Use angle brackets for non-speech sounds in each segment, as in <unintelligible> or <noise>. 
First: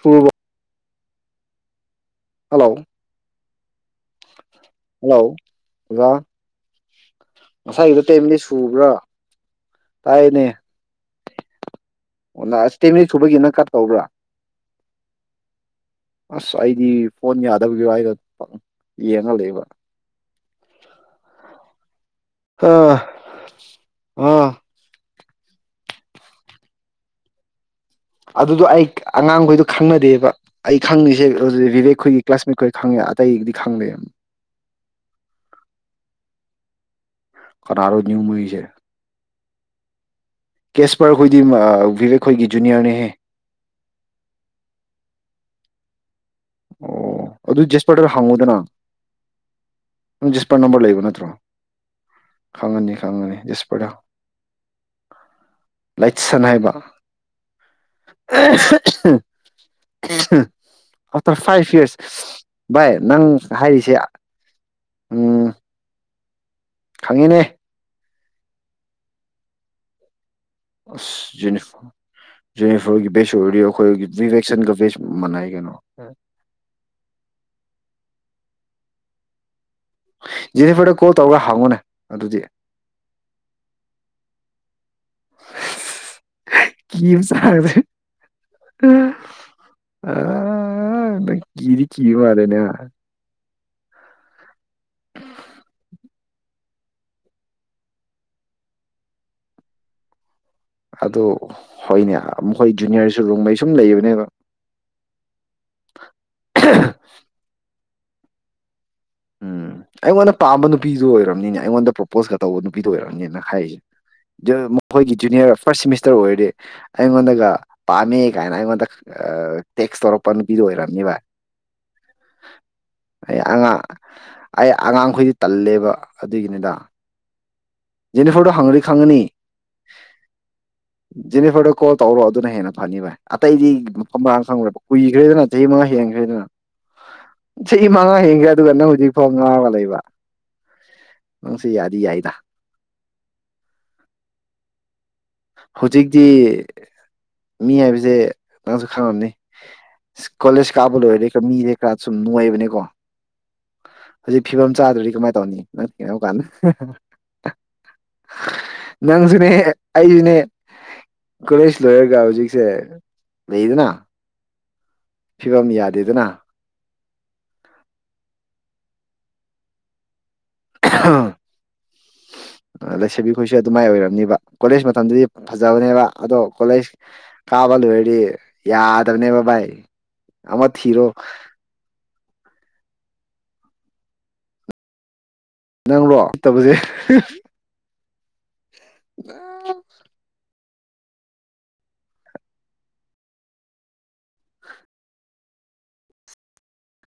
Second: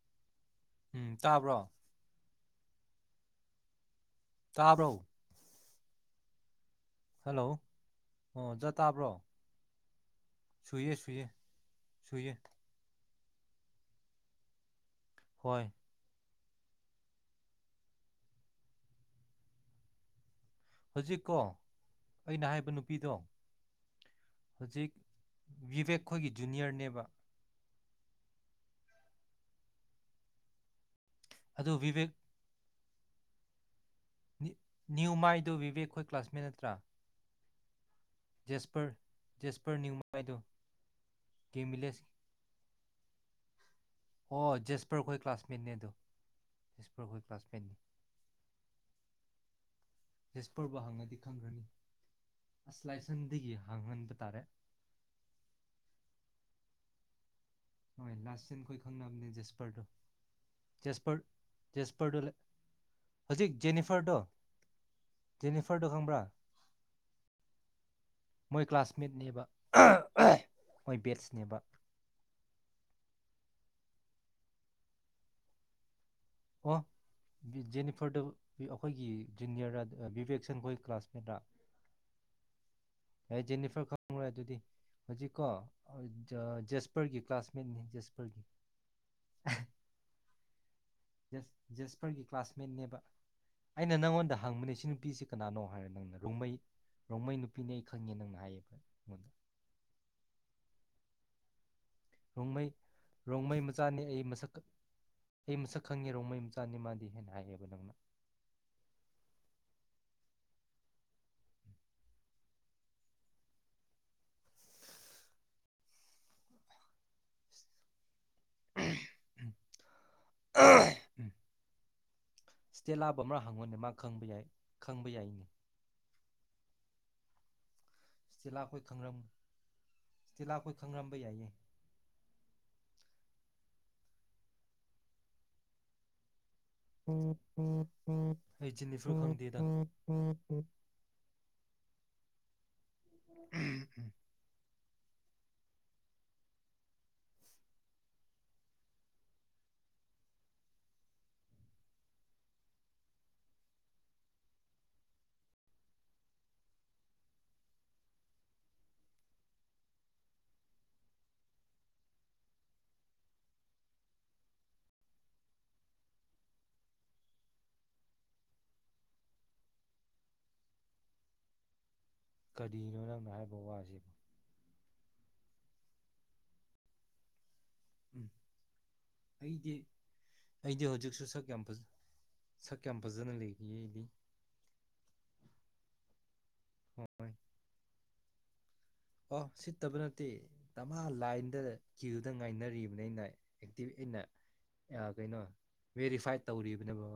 ꯄꯨꯕ꯫ ꯎꯝ ꯇ꯭ꯥꯕꯔꯣ꯫ ꯍꯂꯣ ꯇ꯭ꯥꯕꯔꯣ꯫ <inaudible> ꯉꯥꯁꯥꯏꯒꯤꯗꯣ ꯇꯥꯏꯝꯗꯤ ꯑꯣ ꯖ ꯁꯨꯕꯔꯥ꯫ ꯇꯥꯕ꯭ꯔꯣ ꯇꯥꯏꯅꯦ꯫ ꯁꯨꯏꯌꯦ ꯁꯨꯏꯌꯦ ꯁꯨꯏꯌꯦ ꯂꯥꯁ ꯇꯤꯃꯤꯁ꯫ ꯊꯨꯕꯒꯤ ꯑꯗꯃꯤꯠ ꯀ꯭ꯔꯥꯗ ꯀꯥꯎꯕ꯭ꯔꯥ? ꯍꯣꯏ꯫ ꯑꯁ ꯑꯩꯗꯤ ꯐꯣꯟ ꯌꯥꯗꯕꯒꯤꯔ ꯍꯥꯏꯒ ꯄꯛ ꯎꯝ ꯌꯦꯡꯉꯒ ꯂꯩꯕ꯫ ꯍꯨꯖꯤꯛꯀꯣ꯫ ꯑꯥ ꯑꯥ ꯚꯤꯚꯦꯛ ꯈꯣꯏꯒꯤ ꯖꯨꯅꯤꯌꯥꯔꯅꯦꯕ꯫ ꯑꯗꯨꯗꯣ ꯑꯩꯈ ꯑꯉꯥꯡꯒꯣꯏꯗꯣ ꯈꯪꯅꯗꯦꯕ ꯑꯩꯒ꯫ ꯈꯪꯉꯤꯁꯦ ꯍꯧꯖꯤꯛ ꯑꯗꯣ ꯚꯤꯚꯦꯛ ꯚꯤꯕꯦꯛ ꯍꯣꯏꯒꯤ ꯀ꯭ꯂꯥꯁꯃꯦꯠ ꯈꯣꯏ ꯈꯪꯗꯦ ꯑꯇꯩꯗꯨꯗꯤ ꯈꯪꯗꯦ ꯎꯝ꯫ ꯅꯤꯌꯨꯃꯥꯏꯗꯨ ꯚꯤꯚꯦꯛꯈꯣꯏ ꯀꯂ꯭ꯥꯁꯃꯦꯠ ꯅꯠꯇꯔꯥ꯫ ꯑꯥꯔꯨꯅꯌꯨꯃꯨꯏꯖꯦ ꯏꯁꯄꯔ <unintelligible> ꯖꯦꯁꯄꯔꯍꯣꯏꯗꯤ ꯃꯥ ꯚꯤꯚꯦꯛꯈꯣꯏꯒꯤ ꯖꯨꯅꯤꯌꯥꯔꯅꯦꯍꯦ꯫ ꯃꯤꯅꯦꯗꯨ ꯑꯣ ꯑꯗꯨꯗꯤ ꯖꯦꯁꯄꯔ ꯗꯔꯥ ꯍꯪꯉꯣꯗꯅ꯫ ꯖꯦꯁꯄꯔ ꯖꯦꯁꯄꯔꯕꯨ ꯅꯝꯕꯔ ꯂꯩꯕ ꯍꯪꯉꯗꯤ ꯅꯠꯇꯔꯣ꯫ ꯈꯪꯈ꯭ꯔꯅꯤ ꯑꯁ ꯈꯪꯉꯅꯤ ꯈꯪꯉꯅꯤ ꯂꯥꯏꯁꯟꯗꯒꯤ ꯖꯦꯁꯄꯔꯗ ꯍꯪꯍꯟꯕ ꯇꯥꯔꯦ ꯂꯥꯏꯠꯁꯟ ꯍꯥꯏꯕ꯫ ꯑꯥ ꯂꯥꯁꯦꯟꯈꯣꯏ ꯈꯪꯅꯕꯅꯤ ꯖꯦꯁꯄꯔꯗꯣ꯫ ꯖꯦꯁꯄ ꯑꯥꯐꯇꯔ ꯐꯥꯏꯐ ꯌꯤꯑꯥꯔꯁ ꯚꯥꯏ ꯅꯪ ꯅ ꯍꯧꯖꯤꯛ ꯍꯥꯏꯔꯤꯁꯦ ꯖꯦꯅꯤꯐꯔꯗꯣ ꯎꯝ ꯖꯦꯅꯤꯐꯔꯗꯣ ꯈꯪ ꯈꯪꯕꯔꯥ ꯈꯪꯉꯤꯅꯦ ꯃꯣꯏ ꯀꯂ꯭ꯥꯁ ꯃꯦꯠ ꯅꯦꯕ ꯑꯥ ꯑꯥ ꯑꯁ ꯖꯦꯅꯤꯐꯔ ꯖꯦꯅꯤꯐꯔ ꯍꯣꯏꯒꯤ ꯕꯦꯠꯁ ꯔꯤꯑꯣꯈꯣꯏꯍꯣꯏꯒꯤ ꯚꯤꯚꯦꯛꯁꯟꯒ ꯕꯦꯠꯁ ꯃꯥꯟꯅꯩ ꯀꯩꯅꯣ ꯑꯥ꯫ ꯑꯣ ꯖꯦꯅꯤꯐꯔꯗꯣ ꯑꯩꯈꯣꯏꯒꯤ ꯖꯨꯅꯤꯑꯣꯔꯔꯥ ꯚꯤꯕꯦꯛꯁꯟ ꯍꯣꯏꯒꯤ ꯖꯦꯅꯤꯐꯔꯗ ꯀꯣꯜ ꯇꯧꯔꯒ ꯍꯪꯉꯨꯅꯦ ꯑꯗꯨꯗꯤ ꯀꯂꯥꯁꯃꯦꯠꯂꯥ ꯖꯦꯅꯤꯐꯔ ꯈꯪꯕ꯭ꯔꯥ ꯑꯗꯨꯗꯤ ꯍꯧꯖꯤꯛꯀꯣ ꯀꯤꯕ ꯖꯦꯁꯐꯔꯒꯤ ꯆꯥꯡꯁꯦ ꯀꯂꯥꯁꯃꯦꯠꯅꯦ ꯖꯦꯁꯐꯔꯒꯤ ꯑꯥ ꯅꯪ ꯀꯤꯗꯤ ꯖꯦꯁꯐꯔꯒꯤ ꯀꯤꯕ ꯃꯥꯜꯂꯦꯅꯦ ꯀꯂꯥ꯭ꯁꯃꯦꯠꯅꯦꯕ ꯑꯩꯅ ꯅꯉꯣꯟꯗ ꯍꯪꯕꯅꯦ ꯅꯨꯄꯤꯁꯤ ꯀꯅꯥꯅꯣ ꯍꯥꯏꯔ ꯅꯪꯅ ꯔꯣꯡꯃꯩ ꯔꯣꯡꯃꯩ ꯅꯨꯄꯤꯅꯦ ꯈꯪꯉꯤꯅꯦ ꯅꯪꯅ ꯍꯥꯏꯗꯣ ꯑꯗꯣ ꯍꯣꯏꯅꯦ ꯔꯣꯡꯃꯩ ꯃꯈꯣꯏ ꯖꯨꯅꯤꯌꯔꯁꯨ ꯔꯨꯝꯃꯩ ꯔꯣꯡꯃꯩ ꯁꯨꯝ ꯃꯆꯥꯅꯦ ꯑꯩ ꯂꯩꯕꯅꯦꯕ ꯃꯁꯛ ꯑꯩ ꯃꯁꯛ ꯈꯪ ꯉꯦ ꯔꯣꯡꯃꯩ ꯃꯆꯥꯅꯦ ꯃꯥꯗꯤ ꯎꯝ ꯑꯩꯉꯣꯟꯗꯥ ꯄꯥꯝꯕꯥ ꯅꯨꯄꯤꯗꯨ ꯑꯣꯏꯔꯝꯅꯤ ꯑꯩꯉꯣꯟꯗꯥ ꯄꯔꯣꯄꯣꯁ ꯀꯥ ꯇꯧꯕꯥ ꯅꯨꯄꯤꯗꯤ ꯑꯣꯏꯔꯝꯃꯤ ꯃꯈꯣꯏꯒꯦ ꯖꯨꯅꯤꯑꯣꯔ ꯐꯥꯁ ꯁꯦꯃꯦꯁꯇꯤ ꯑꯣꯏꯔꯗꯤ ꯒꯥꯏꯅꯥ ꯑꯩꯉꯣꯟꯗꯥ ꯇꯦꯛꯁ ꯇꯧꯔꯛꯄꯥ ꯅꯨꯄꯤꯗꯤ ꯑꯣꯏꯔꯝꯅꯤꯕꯥ ꯁꯇꯦꯜꯂꯥ ꯄꯥꯝꯕꯔꯥ ꯍꯪ ꯉꯣꯅꯦ ꯃꯥ ꯈꯪꯕ ꯌꯥꯏ ꯑꯩ ꯈꯪꯕ ꯑꯉꯥꯡ ꯑꯣꯏꯔꯗꯤ ꯌꯥꯏꯅꯦ ꯇꯟꯂꯦꯕꯥ ꯑꯗꯨꯏꯅꯤꯗ ꯖꯦꯅꯤꯐꯔꯗ ꯏꯁꯇꯦꯂꯥ ꯍꯪꯂꯗꯤ ꯑꯩꯈꯣꯏ ꯈꯡ ꯈꯪꯔꯝ ꯒꯅꯤ ꯏꯁꯇꯦꯂꯥ ꯑꯩꯈꯣꯏ ꯈꯪꯔꯝꯕ ꯌꯥꯏꯌꯦ ꯖꯦꯅꯤꯐꯔꯗ ꯀꯣꯜ ꯇꯧꯔꯣ ꯑꯗꯨꯅ ꯍꯦꯟꯅꯥ ꯐꯅꯤ ꯚꯥꯏ ꯑꯇꯩꯗꯤ ꯃꯐꯝ ꯃꯔꯥꯡ ꯈꯪꯂꯥꯔꯣꯏꯕ ꯀꯨꯏꯒꯔꯦꯗꯅ ꯆꯍꯤ ꯃꯉꯥ ꯍꯦꯟꯒꯔꯦꯗꯅ ꯆꯍꯤ ꯃꯉꯥ ꯍꯦꯟꯒꯔꯦ ꯑꯩ ꯑꯗꯨꯒꯥ ꯅꯡꯁꯨ ꯖꯤꯅꯤꯐꯔ ꯍꯧꯖꯤꯛꯐꯥꯎꯕ ꯈꯪꯗꯦꯗ ꯉꯥꯑꯣꯔꯒ ꯂꯩꯔꯤꯕꯥ ꯅꯡꯁꯨ ꯌꯥꯗꯤ ꯌꯥꯏꯗ <inaudible> ꯍꯧꯖꯤꯛꯇꯤ ꯃꯤ ꯍꯥꯏꯕꯁꯦ ꯅꯪꯁꯨ ꯈꯪꯂꯝꯅꯤ ꯀꯣꯂꯦꯖ ꯀꯥꯕ ꯂꯣꯏꯔꯗꯤ ꯃꯤ ꯅꯦ ꯀꯥꯏꯅ ꯁꯨꯝ ꯅꯣꯏꯕꯅꯦ ꯀꯣ ꯍꯧꯖꯤꯛ ꯐꯤꯕꯝ ꯆꯥꯗ꯭ꯔꯗꯤ ꯀꯃꯥꯏ ꯇꯧꯅꯤ ꯅꯪꯖꯨꯅꯦ ꯑꯩꯖꯨꯅꯦ ꯀꯣꯂꯦꯖ ꯂꯣꯏꯔꯒ ꯍꯧꯖꯤꯛꯁꯦ ꯂꯩꯗꯅꯥ ꯐꯤꯕꯝ ꯌꯥꯗꯦꯗꯅꯥ <inaudible> ꯀꯔꯤꯅꯣ ꯂꯩꯁꯥꯕꯤ ꯅꯪꯅ ꯈꯣꯏꯁꯦ ꯍꯥꯏꯕ ꯑꯗꯨꯃꯥꯏꯅ ꯋꯥꯁꯤꯕꯨ ꯑꯣꯏꯔꯝꯅꯤꯕꯥ ꯀꯣꯂꯦꯖ ꯃꯇꯝꯗꯗꯤ ꯐꯖꯕꯅꯦꯕ ꯑꯗꯣ ꯀꯣꯂꯦꯖ ꯀꯥꯕ ꯂꯣꯏꯔꯗꯤ ꯎꯝ ꯌꯥꯗꯕꯅꯦꯕ ꯚꯥꯏ ꯑꯩꯗꯤ ꯑꯃ ꯑꯩꯗꯤ ꯊꯤꯔꯣ ꯍꯧꯖꯤꯛꯁꯨ ꯁꯛ ꯌꯥꯝ ꯐꯖ ꯁꯛ ꯌꯥꯝ ꯐꯖꯅ ꯂꯩꯔꯤꯌꯦ ꯑꯩꯗꯤ ꯅꯪꯔꯣ ꯐꯠꯇꯕꯁꯦ ꯍꯣꯏ ꯑꯣ ꯁꯤꯠꯇꯕ ꯅꯠꯇꯦ ꯃꯥ ꯂꯥꯏꯟꯗ ꯀ꯭ꯌꯨꯗ ꯉꯥꯏꯅꯔꯤꯕꯅꯦ ꯑꯩꯅ ꯏꯟꯅ ꯑꯩꯅ ꯚꯦꯔꯤꯐꯥꯏꯠ ꯇꯧꯔꯤꯕꯅꯦꯕꯥ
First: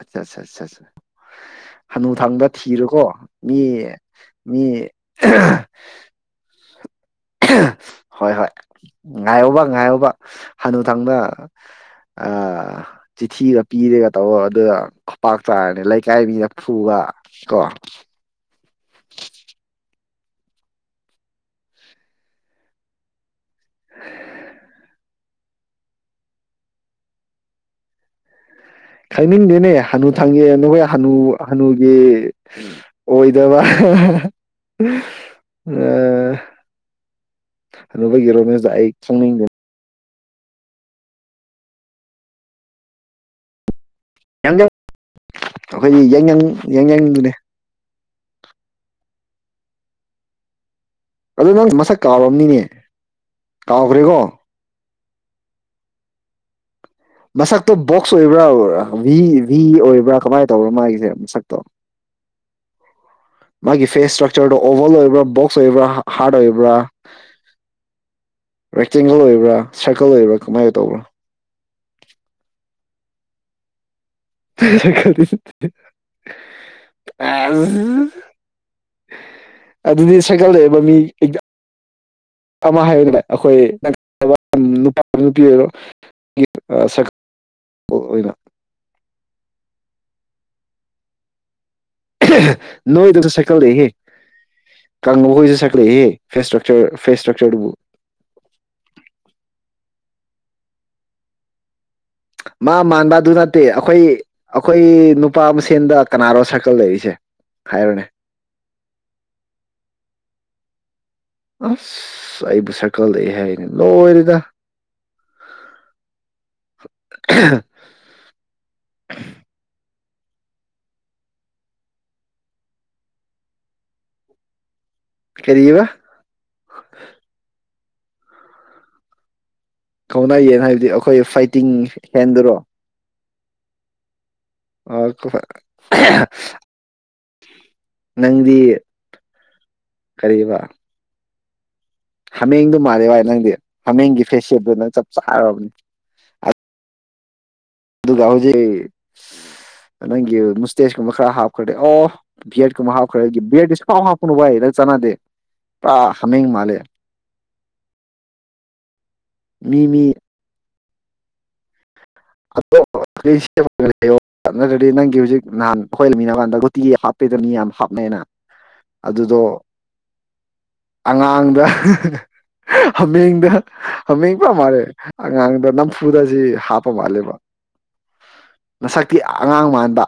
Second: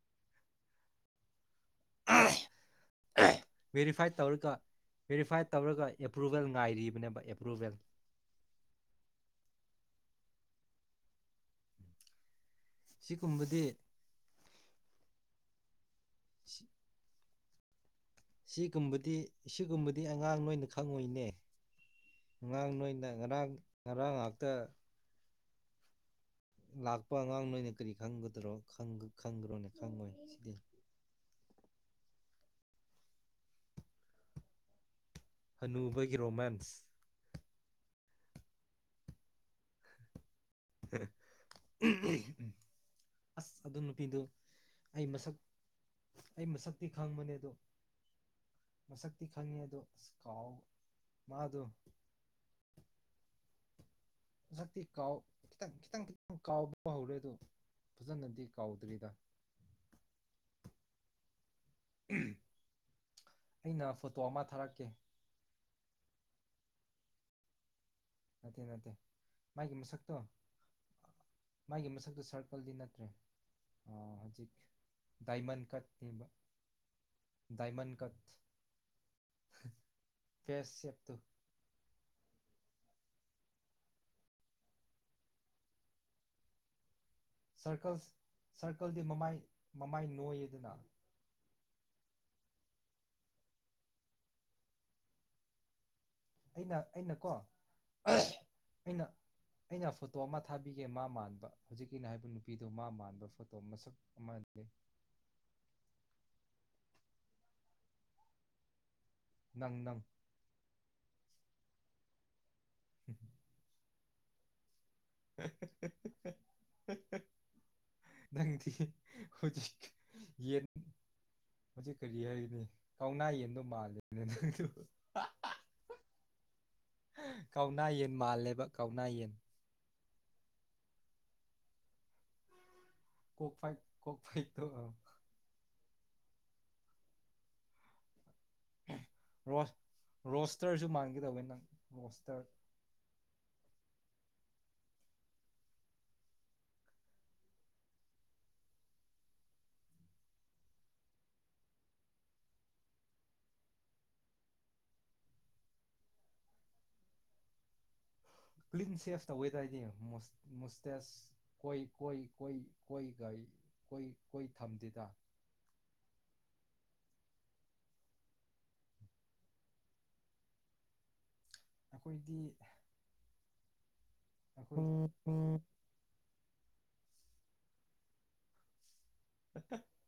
ꯑꯁꯥ ꯑꯁꯥ ꯑꯁꯥ ꯁꯥ ꯍꯅꯨꯊꯪꯗ ꯊꯤꯔꯣꯀꯣ ꯃꯤ ꯚꯦꯔꯤꯐꯥꯏ ꯇꯧꯔꯒ ꯃꯤ ꯚꯦꯔꯤꯐꯥꯏ ꯇꯧꯔꯒ ꯑꯦꯄ꯭ꯔꯨꯚꯦꯜ ꯉꯥꯏꯔꯤꯕꯅꯦꯕ ꯑꯦꯄ꯭ꯔꯨꯚꯦꯜ ꯍꯣꯏ ꯍꯣꯏ ꯉꯥꯏꯌꯣꯕ ꯉꯥꯏꯌꯣꯕ ꯍꯅꯨꯊꯪꯗ ꯑ ꯑ ꯆꯤꯊꯤꯒ ꯁꯤꯒꯨꯝꯕꯗꯤ ꯄꯤꯔꯒ ꯇꯧꯔꯣ ꯑꯗꯨꯒ ꯈꯨꯄꯥꯛ ꯆꯥꯔꯗꯤ ꯂꯩ ꯐꯨꯕ ꯀꫭ ꯁꯤꯒꯨꯝꯕꯗꯤ ꯁꯤꯒꯨꯝꯕꯗꯤ ꯑꯉꯥꯡ ꯅꯣꯏꯅ ꯈꯪꯉꯣꯏꯅꯦ ꯑꯉꯥꯡ ꯅꯣꯏꯅ ꯉꯔꯥꯡ <unintelligible> ꯂꯥꯛꯄ ꯑꯉꯥꯡ ꯅꯣꯏꯅ ꯀꯔꯤ ꯈꯪꯒꯗꯔꯣ ꯈꯪꯅꯤꯡꯗꯦꯅꯦ ꯍꯥꯅꯨꯊꯪꯖꯤꯗ ꯅꯣꯏ ꯍꯥꯅꯨ ꯍꯅꯨ <unintelligible> ꯑꯣꯏꯗꯕ ꯑ ꯍꯥꯅꯨꯕꯒꯤ ꯔꯣꯃꯥꯟꯁ <unintelligible> <unintelligible> <unintelligible> ꯑꯗꯨ ꯌꯥꯡꯌꯪ ꯑꯩ ꯃꯁꯛ ꯑꯩꯈꯣꯏꯗꯤ ꯌꯥꯡꯌꯪ ꯑꯩ ꯃꯁꯛꯇꯤ ꯈꯪꯕꯅꯤ ꯌꯥꯡꯌꯪꯗꯨꯅꯦ ꯑꯗꯣ ꯃꯁꯛꯇꯤ ꯈꯪꯉꯦ ꯑꯗꯣ ꯀꯥꯎ ꯑꯗꯣ ꯃꯥꯗꯣ ꯅꯪ ꯃꯁꯛ ꯀꯥꯎꯔꯝꯅꯤꯅꯦ <unintelligible> <unintelligible> ꯃꯁꯛꯇꯤ ꯀꯥꯎ ꯈꯤꯇꯪ ꯈꯤꯇꯪ ꯀꯥꯎ ꯃꯁꯛꯇꯣ ꯕꯣꯛꯁ ꯑꯣꯏꯕꯔꯥ ꯀꯥꯎꯗ꯭ꯔꯤꯗ ꯕꯤ ꯕꯤ ꯑꯣꯏꯕꯔ꯭ ꯀꯃꯥꯏ <unintelligible> <unintelligible> ꯃꯁꯛꯇꯣ <unintelligible> ꯑꯩꯅ ꯃꯥꯒꯤ ꯐꯦꯁ ꯐꯣꯇꯣ ꯑꯃ ꯏꯁꯇ꯭ꯔꯛꯆꯔꯗꯣ ꯊꯥꯔꯛꯀꯦ ꯑꯣꯕꯦꯜ ꯑꯣꯏꯕꯔ ꯕꯣꯛꯁ ꯑꯣꯏꯕꯔꯥ ꯍꯥꯔꯗ ꯑꯣꯏꯕꯔꯥ <unintelligible> <unintelligible> ꯔꯦꯛꯇꯦꯡꯒꯜ ꯑꯣꯏꯕ꯭ꯔꯥ ꯁꯔꯀꯜ ꯑꯣꯏꯕ꯭ꯔꯥ ꯀꯃꯥꯏꯅ ꯇꯧꯕ꯭ꯔꯥ ꯃꯥꯒꯤ ꯃꯁꯥꯛꯇꯣ ꯁꯔꯀꯜꯗꯤ ꯅꯠ <unintelligible> ꯗꯥꯏꯃꯟ ꯀꯠꯅꯦꯕ <unintelligible> ꯗꯥꯏꯃꯟ ꯀꯠ <unintelligible> <inaudible> ꯐꯦꯁ ꯁꯦꯞꯇꯨ <inaudible> ꯑꯃ ꯍꯥꯏꯌꯨꯅꯦ <unintelligible> <inaudible> ꯁꯔꯀꯜ ꯁꯔꯀꯜꯗꯤ ꯃꯃꯥꯏ ꯃꯃꯥꯏ <unintelligible> <unintelligible> <unintelligible> <inaudible> <inaudible> ꯑꯩꯅ ꯐꯦꯁ ꯑꯩꯅꯀꯣ ꯏꯁꯇ꯭ꯔꯛꯆꯔꯗꯨꯕꯨ <unintelligible> ꯑꯩꯅ ꯑꯩꯅ ꯐꯣꯇꯣ ꯑꯃ ꯊꯥꯕꯤꯒꯦ ꯃꯥ ꯃꯥꯟꯕ ꯍꯧꯖꯤꯛ ꯑꯩꯅ ꯍꯥꯏꯕ ꯅꯨꯄꯤꯗꯣ ꯃꯥ ꯃꯥꯟꯕ ꯑꯗꯨ ꯐꯣꯇꯣ ꯅꯠꯇꯦ ꯃꯁꯛ ꯑꯈꯣꯏ ꯑꯃ ꯂꯩ ꯑꯈꯣꯏ ꯅꯨꯄꯥ ꯃꯁꯦꯟꯗ ꯀꯅꯥꯔꯣ <unintelligible> ꯍꯥꯏꯔꯣꯅꯦ ꯅꯪ ꯅꯪ ꯑꯁ ꯑꯩꯕꯨ <unintelligible> ꯂꯣꯏꯔꯦꯗ <unintelligible> <unintelligible> ꯅꯪꯗꯤ <unintelligible> ꯌꯦꯟ ꯍꯧꯖꯤꯛ ꯀꯔꯤ ꯍꯥꯏꯒꯅꯤ ꯀꯥꯎꯅꯥ ꯌꯦꯟꯗꯨ ꯃꯥꯜꯂꯤꯅꯦ ꯅꯪꯗꯨ ꯀꯔꯤꯕꯥ꯫ ꯀꯧꯅꯥ ꯌꯦꯟ ꯃꯥꯜꯂꯦꯕ ꯀꯧꯅ ꯌꯦꯟ꯫ ꯀꯧꯅ ꯌꯦꯟ ꯍꯥꯏꯕꯗꯤ ꯑꯈꫭꯏ ꯐꯥꯏꯇꯤꯡ ꯍꯦꯟ ꯗꯨꯔꫭ꯫ ꯀꫭꯛ ꯐꯥꯏꯠ ꯀꫭꯛ ꯐꯥꯏꯠꯇꯨ ꯑꯥ ꯑꯍ ꯍ ꯔꫭꯁ ꯔꫭꯁꯇꯔꯁꯨ ꯃꯥꯟꯒꯦ ꯇꯧꯋꯦ ꯅꯪ꯫ ꯔꯣꯁꯇꯔ ꯍꯃꯦꯡꯗꫭ ꯃꯥꯜꯂꯦ ꯕꯥꯏ ꯅꯪꯗꯤ꯫ ꯍꯃꯦꯡꯒꯤ ꯐꯦꯁ ꯁꯦꯞꯗꫭ ꯅꯪ ꯆꯞ ꯆꯥꯔꯕꯅꯤ ꯑ ꯑꯗꯨꯒ ꯍꯧꯖꯤꯛ ꯅꯪꯒꯤ ꯃꯁꯨꯇꯦꯆꯀꯨꯝꯕ ꯈꯔ ꯍꯥꯞꯈ꯭ꯔꯗꯤ ꯑꫭ ꯕꯤꯑꯦꯔꯗ ꯀꯨꯝꯕ ꯍꯥꯞꯈ꯭ꯔꯒꯤ ꯕꯤꯑꯦꯔꯗꯗꯤ ꯁꯨꯡꯍꯥꯞ ꯍꯥꯞꯎꯅꯨ ꯕꯥꯏ ꯅꯪ ꯆꯥꯅꯗꯦ ꯄꯨꯔꯥ ꯍꯃꯦꯡ ꯃꯥꯜꯂꯦ꯫ ꯀ꯭ꯂꯤꯟ ꯁꯦꯐ ꯇꯧꯏꯗ ꯑꯩꯗꯤ ꯃꯤ ꯃꯤ ꯃꯨꯁ ꯃꯨꯁ ꯇꯦꯆ ꯋꫭꯏ ꯀꯣꯏ ꯀꯣꯏ <inaudible> ꯅꯠꯇ꯭ꯔꯗꯤ ꯊꯝꯗꯦꯗ ꯅꯪꯒꯤ ꯍꯨꯖꯤꯛ ꯅꯥꯟ ꯈꫭꯏ꯫ <inaudible> ꯇꯤ ꯍꯥꯞꯄꯤꯗ ꯃꯤ ꯌꯥꯝ ꯍꯥꯞꯅꯩꯅ ꯑꯗꯨꯗꫭ ꯑꯉꯥꯡ ꯗꯥ ꯍꯍꯍ ꯑꯩꯈꯣꯏꯗꯤ ꯍꯃꯦꯡꯗ ꯍꯃꯦꯡꯄ ꯑꯩꯈꯣꯏ ꯃꯥꯜꯂꯦ ꯑꯉꯥꯡꯗ ꯅꯝꯐꯨꯗ ꯖꯤ ꯍꯥꯞ ꯄ ꯃꯥꯜꯂꯦꯕ ꯅꯁꯛ ꯇꯤ ꯑꯉꯥꯡ ꯃꯥꯟꯕ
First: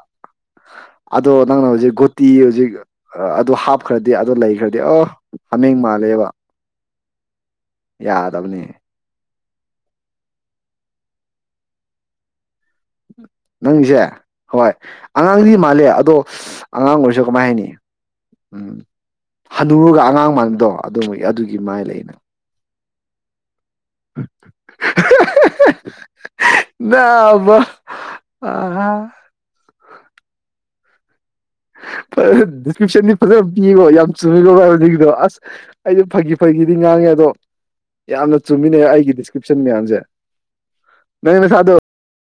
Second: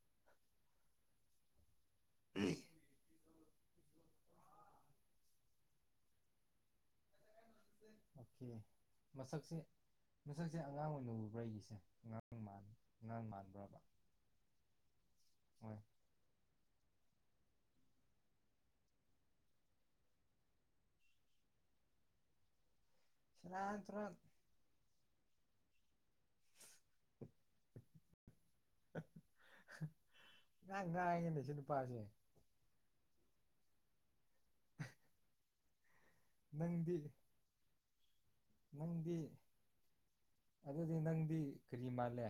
ꯑꯗꫭ ꯅꯪꯅ ꯍꯧꯖꯤꯛ ꯒꫭꯠꯇꯤ ꯍꯩꯖꯤꯛ ꯑꯥ ꯑꯗꫭ ꯍꯥꯞꯈ꯭ꯔꯗꯤ ꯑꯗꫭ ꯂꯩꯈ꯭ꯔꯗꯤ ꯑꫭ ꯍꯃꯦꯡ ꯃꯥꯜꯂꯦꯕ ꯑꯣꯀꯦ ꯌꯥꯗꯕꯅꯦ꯫ ꯃꯁꯛꯁꯦ ꯃꯁꯛꯁꯦ ꯑꯉꯥꯡ ꯑꫭꯏꯅ ꯎꯕ꯭ꯔ ꯑꯩꯒꯤꯁꯦ ꯑꯉꯥꯡ ꯃꯥꯟ ꯑꯉꯥꯡ ꯃꯥꯟꯕ꯭ꯔꯕ ꯅꯪꯁꯦ ꯍꫭꯏ ꯑꯉꯥꯡꯗꯤ ꯍꯣꯏ ꯃꯥꯜꯂꯦ ꯑꯗꫭꯑꯉꯥꯡ ꯑꫭꯏꯔꯁꯨ ꯀꯃꯥꯏ ꯍꯥꯏꯅꯤ ꯝ ꯍꯅꯨꯔꯒ ꯑꯉꯥꯡ ꯃꯥꯟꯕꯗꫭ ꯑꯗꯨꯃ ꯑꯗꯨꯒꯤ ꯃꯥꯏ ꯂꯩꯅ꯫ ꯔꯥꯟ ꯇꯨꯔꯥꯟ <unintelligible> ꯅꯥꯥꯕ ꯑꯍꯥ ꯅꯪ ꯉꯥꯡꯏꯅ ꯐꯥ ꯗꯤꯁꯀꯤꯞꯁꯟꯗꯤ ꯐꯖꯅ ꯄꯤꯑꯦꯀꫭ ꯌꯥꯝ ꯆꯨꯝꯑꯦꯀꫭ ꯕꯥꯏ ꯍꯧꯖꯤꯛꯀꯤꯗꫭ ꯑꯁ ꯑꯩꯗꯤ ꯐꯥꯒꯤ-ꯐꯥꯒꯤ ꯗꯤ ꯅꯪꯗꯤ ꯉꯥꯡꯑꯦ ꯑꯗꫭ ꯌꯥꯝꯅ ꯆꯨꯝꯏꯅꯦ ꯑꯩꯒꯤ ꯅꯪꯗꯤ ꯗꯤꯁꯀ꯭꯭ꯔꯤꯞꯁꯟ ꯃꯌꯥꯝꯁꯦ ꯑꯗꯨꯗꯤ ꯅꯪ ꯅꯪꯗꯤ ꯅꯁꯥꯗꫭ ꯀꯔꯤ ꯃꯥꯜꯂꯦ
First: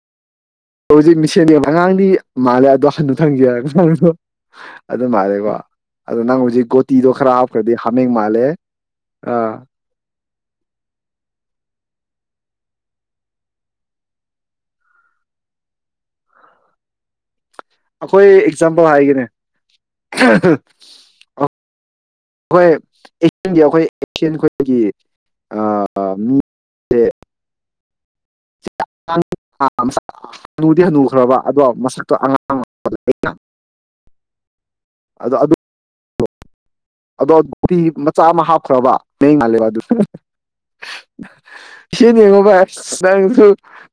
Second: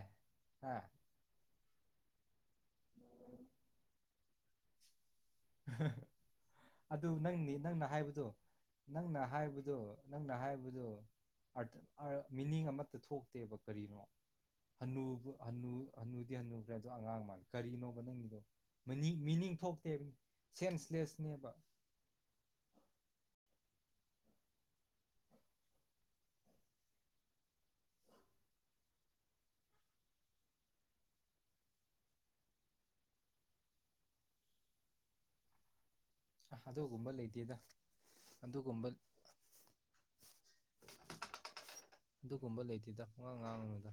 ꯍꯥ ꯍꯧꯖꯤꯛ ꯃꯤꯁꯦꯝꯏꯕ ꯑꯉꯥꯡꯗꯤ ꯃꯥꯜꯂꯦ ꯑꯗꫭ ꯍꯅꯨꯊꯪꯒꯤ ꯑꯍ ꯑꯍ ꯗꫭ ꯃꯥꯜꯂꯦꯕ ꯑꯗꫭ ꯅꯪ ꯍꯧꯖꯤꯛ ꯑꯗꯨ ꯒꫭꯇꯤꯗꫭꯈꯔ ꯅꯪꯅꯤ ꯍꯥꯞꯈ꯭ꯔꯗꯤ ꯅꯪꯅ ꯍꯃꯦꯡ ꯃꯥꯜꯂꯦ ꯑ꯫ ꯅꯥꯪꯟꯅ ꯍꯥꯌꯕꯗꯨ <unintelligible> ꯃꯦꯅꯤꯪ ꯑꯃꯇꯥ ꯊꯣꯛꯇꯦ ꯍꯥꯅꯨꯕ ꯍꯅꯨꯗꯤ ꯍꯥꯅꯨꯒ ꯑꯉꯥꯪ ꯃꯥꯂꯦ ꯀꯔꯤꯅꯣꯕ ꯑꯩꯈꯣꯏ <unintelligible> ꯑꯦꯛꯖꯥꯝꯄꯜ ꯍꯥꯏꯒꯦꯅꯦ ꯃꯤꯅꯤꯪ ꯊꯣꯛꯇꯦ ꯁꯦꯝ ꯁꯇꯒꯅꯦꯕ <unintelligible> <unintelligible> <unintelligible> <unintelligible> ꯑꯗꯨꯒꯨꯝꯕ ꯂꯩꯇꯦꯗ ꯑꯗꯨꯒꯨꯝꯕ ꯑꯗꯨꯒꯨꯝꯕ ꯂꯩꯇꯦꯗ ꯄꯨꯡꯉꯥꯡ ꯉꯥꯡꯉꯨꯅꯨꯗ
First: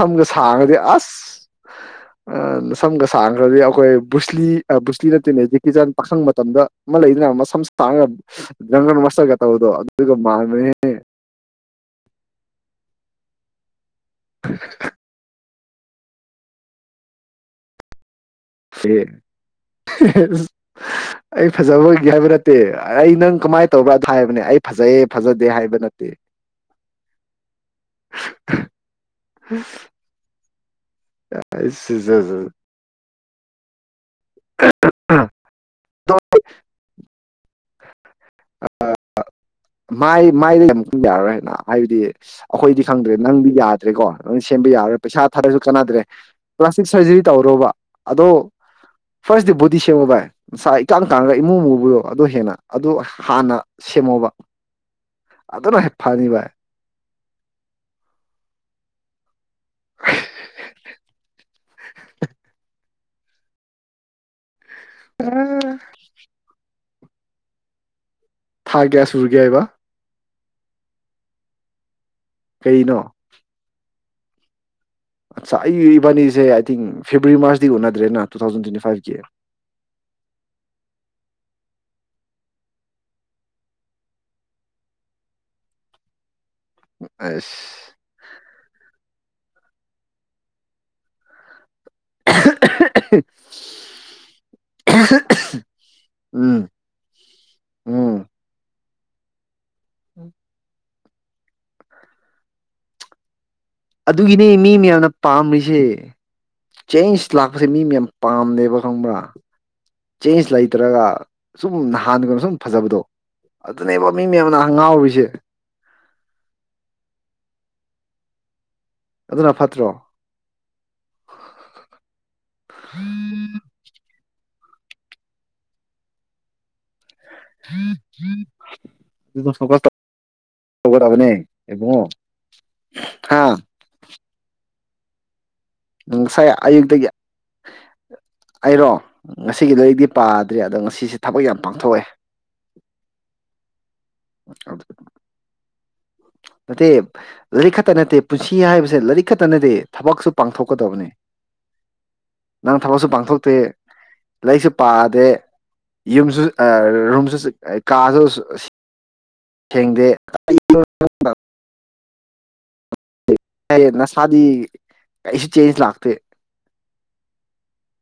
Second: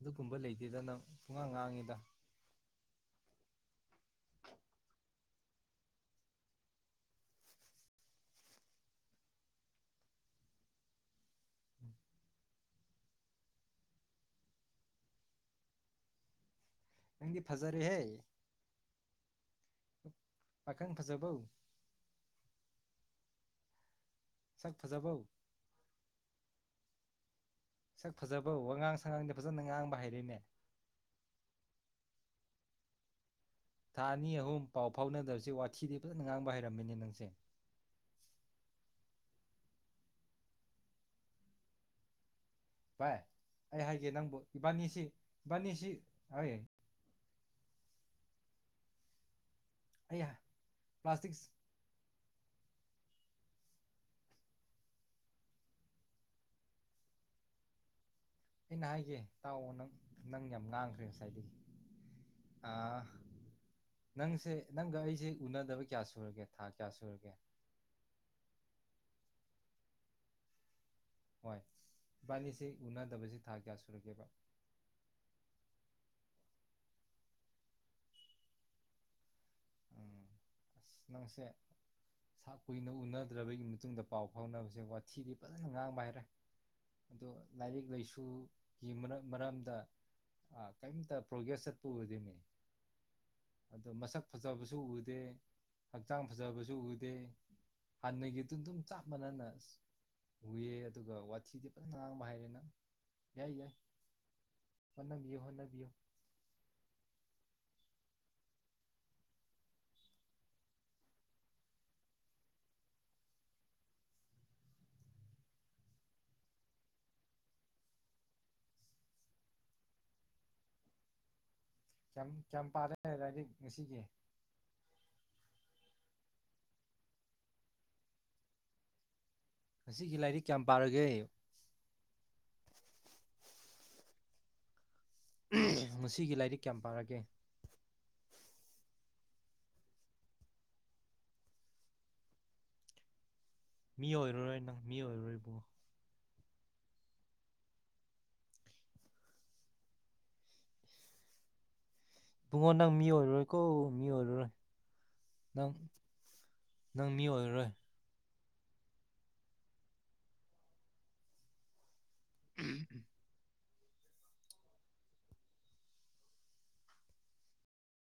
ꯑꯗꯨꯒꯨꯝꯕ ꯂꯩꯇꯦꯗ ꯅꯪ ꯄꯨꯡꯉꯥꯡ ꯉꯥꯡꯉꯤꯗ <unintelligible> ꯅꯥꯁꯝꯒ ꯁꯟꯒꯗꯤ <unintelligible> <unintelligible> ꯕꯨꯁꯂ꯭ꯤ ꯅꯨꯁꯂ꯭ꯤ ꯅꯥꯇꯦꯅꯦ ꯖꯦꯀꯤꯖꯟ ꯄꯈꯪ ꯃꯇꯝꯗ ꯑꯃ ꯂꯩꯗꯅꯥ ꯃꯁꯝ ꯁꯟꯒ ꯗꯔꯒꯨꯟ ꯃꯁꯇꯦꯔꯒ ꯇꯧꯕꯥꯗꯨ ꯑꯗꯨꯏꯗꯨ ꯃꯟꯕꯅꯦꯕ <unintelligible> ꯅꯥꯡꯗꯤ ꯐꯖꯔꯦꯍꯦ <unintelligible> <unintelligible> ꯄꯥꯈꯪ ꯐꯖꯕꯧ ꯑꯩ ꯐꯖꯕ ꯑꯣꯏꯒꯦ ꯍꯥꯌꯕ ꯃꯇꯦ ꯑꯩ ꯅꯡ ꯀꯥꯃꯩ ꯇꯧꯕꯔꯥ ꯍꯥꯏꯕꯅꯦ ꯑꯩ ꯁꯛ ꯐꯖꯩ ꯐꯖꯕꯧ ꯐꯖꯗꯦ ꯍꯥꯌꯕ ꯅꯥꯇꯦ ꯁꯛ ꯐꯖꯕꯧ ꯋꯥꯉꯪ ꯁꯟꯒꯪꯗꯤ ꯐꯖꯅ ꯉꯥꯡꯕ ꯍꯩꯔꯦꯅꯦ <unintelligible> ꯊꯥ ꯑꯅꯤ ꯑꯍꯨꯝ ꯄꯥꯎ ꯑꯗꯣ ꯒꯥꯑꯣꯅꯗꯕꯁꯦ ꯋꯥꯏ ꯁꯤꯗꯤ ꯐꯖꯅꯥ ꯉꯥꯡꯕ ꯍꯩꯔꯃꯦꯅꯦ ꯅꯥꯪꯁꯦ ꯃꯩ ꯃꯥꯏꯗ <unintelligible> ꯑꯈꯣꯏꯗꯤ ꯈꯪꯗꯔꯦ ꯚꯥꯏ ꯅꯪꯗꯤ ꯑꯩ ꯌꯥꯗꯔ꯭ꯦꯀꯣ ꯍꯥꯏꯒꯦ ꯅꯪꯕꯨ ꯅꯪꯗꯤ ꯁꯦꯝꯕ ꯌꯥꯔꯣꯏ ꯏꯕꯥꯅꯤꯁꯤ ꯄꯩꯁꯥ ꯊꯔꯁꯨ ꯏꯕꯥꯅꯤꯁꯤ ꯀꯅꯥꯗꯔ꯭ꯦ ꯍꯣꯏ ꯄꯂꯥꯁꯇꯤꯛ ꯁꯨꯔꯖꯔꯤ ꯇꯧ ꯔꯣ ꯑꯗꯣ ꯒꯤꯔꯁꯇ꯭ <unintelligible> ꯑꯩ <unintelligible> ꯄ꯭ꯂꯥꯁꯇꯤꯛ ꯑꯦꯃꯨ ꯃꯨꯕꯗꯨ ꯑꯗꯨ ꯍꯦꯅꯥ ꯑꯗꯨ ꯍꯥꯅꯥ ꯁꯦꯃꯣꯕ ꯑꯗꯨꯅ ꯍꯦꯛ ꯐꯥꯅꯤ ꯕꯥꯏ ꯑꯩꯟ ꯍꯥꯏꯁꯤ ꯇꯥꯏ ꯅꯡ ꯌꯥꯝ ꯉꯪꯔꯦ <unintelligible> ꯅꯡꯁꯦ ꯅꯡꯒꯥ ꯑꯩꯁꯦ ꯎꯅꯗꯕ ꯀꯌꯥ ꯁꯨꯔꯒꯦ ꯕꯥꯏ ꯀꯌꯥ ꯁꯨꯔꯒꯦ ꯊꯥ ꯀꯌꯥ ꯁꯨꯔꯥꯒꯦꯕ ꯍꯣꯌ ꯏꯕꯅꯤꯁꯤ ꯀꯩꯅꯣ ꯎꯟꯗꯕ ꯊꯥ ꯀꯌꯥ ꯁꯨ ꯉꯁꯥꯏ ꯑꯕꯅꯤꯁꯦ ꯏ ꯊꯤꯟꯛ <unintelligible> ꯗꯦꯕꯔ꯭ꯤ ꯃꯔꯁꯇꯤ ꯎꯅꯥꯗꯔ꯭ꯦꯗꯟ ꯇꯩ ꯊꯥꯑꯣꯁꯟꯗ <unintelligible> ꯅꯡꯁꯦ ꯀꯨꯏꯟ ꯎꯅꯥꯗꯔ꯭ꯕꯩ ꯇꯨꯡꯗ ꯄꯧ ꯗꯧꯅꯕꯥꯖꯦ ꯋ꯭ꯊꯤꯗꯤ ꯐꯖꯅ ꯉꯥꯡꯕ ꯍꯩꯔꯦ ꯑꯗꯨ ꯑꯁ ꯂꯥꯏꯔꯤꯛ ꯂꯥꯏꯁꯨꯒꯤ ꯝ ꯃꯔꯝꯗ ꯀꯩꯟꯠ ꯄꯔꯣꯒꯔ꯭ꯦꯁ ꯆꯠ <unintelligible> ꯃꯁꯛ ꯐꯖꯕꯁꯨ ꯎꯔꯦ ꯍꯛꯆꯥꯪ ꯎꯝ ꯐꯖꯕꯥꯁꯨ ꯎꯗꯦ ꯍꯥꯅꯒꯤꯗꯨ ꯆꯞ ꯃꯥꯟꯅꯅ ꯎꯝ ꯎꯏꯌꯦ ꯋꯥꯊꯤꯗꯤ ꯐꯖ ꯉꯥꯡꯕ ꯍꯩꯔꯦ ꯅꯪ ꯌꯥꯏ ꯌꯥꯏ ꯑꯗꯨꯒꯤꯅꯤ ꯃꯤ ꯃꯌꯥꯝꯅ ꯍꯣꯠꯅꯕꯤꯌꯨ ꯄꯥꯝꯃꯤꯁꯦ ꯍꯣꯠꯅꯕꯤꯌꯨ <unintelligible> <unintelligible> ꯃꯤ ꯃꯌꯥꯝ ꯄꯥꯝꯗꯦꯕ ꯈꯪꯕ꯭ꯔꯥ ꯆꯦꯁ ꯂꯩꯇ꯭ꯔꯒ ꯖꯨꯝ ꯅꯍꯥꯟꯒꯨꯝ ꯖꯨꯝ ꯐꯖꯕꯗꯣ ꯑꯗꯨꯅꯦꯕ ꯃꯤ ꯃꯌꯥꯝꯅ ꯉꯥꯎꯔꯤꯁꯦ ꯑꯗꯨꯅ ꯐꯠꯇ꯭ꯔꯣ <inaudible> <unintelligible> <unintelligible> ꯉꯁꯤꯒꯤ ꯂꯥꯏꯔꯤꯛ ꯀꯌꯥꯝ ꯇꯧꯒꯗꯕꯅꯦ ꯄꯥꯔꯒꯦ ꯏꯕꯨꯡꯉꯣ ꯍꯥ ꯉꯁꯤꯒꯤ ꯉꯁꯥꯏ ꯂꯥꯏꯔꯤꯛ ꯀꯌꯥꯝ ꯑꯌꯨꯛꯇꯒꯤ ꯄꯥꯔꯒꯦ ꯑꯩꯔꯣ ꯑꯁꯤꯒꯤꯗꯣ ꯑꯩꯗꯤ ꯄꯥꯗ꯭ꯔꯤ ꯑꯗ ꯉꯁꯤꯁꯦ ꯊꯕꯛ ꯌꯥꯝ ꯄꯥꯡꯊꯣꯛꯑꯦ ꯃꯤ ꯑꯣꯏꯔꯔꯣꯏ ꯅꯪ ꯃꯤ ꯑꯣꯐꯔꯔꯣꯏ ꯅꯠꯇꯦ ꯂꯩ ꯈꯠꯇ ꯅꯠꯇꯦ ꯄꯨꯟꯁꯤ ꯍꯥꯏꯕꯁꯦ ꯂꯔꯤꯛ ꯈꯠꯇ ꯅꯠꯇꯦ ꯊꯕꯛꯁꯨ ꯄꯥꯡꯊꯣꯛꯀꯗꯕꯅꯦ ꯏꯕꯨꯡꯉꯣ ꯅꯪ ꯃꯤ ꯊꯕꯛꯁꯨ ꯄꯥꯡꯊꯣꯛꯇꯦ ꯑꯣꯏꯔꯔꯣꯏꯀꯣ ꯃꯤ ꯑꯣꯏꯔꯔꯣꯏ ꯂꯩꯔꯤꯛꯁꯨ ꯄꯥꯗꯦ ꯅꯪ ꯌꯨꯝꯖꯨ ꯑ ꯅꯪ ꯃꯤ ꯔꯨꯝꯁꯨ ꯑꯣꯏꯔꯔꯣꯏ ꯑ ꯀꯥꯁꯨ <unintelligible> <unintelligible> <unintelligible> ꯅꯁꯥꯗꯤ <unintelligible> ꯆꯦꯟꯁ ꯂꯥꯛꯇꯦ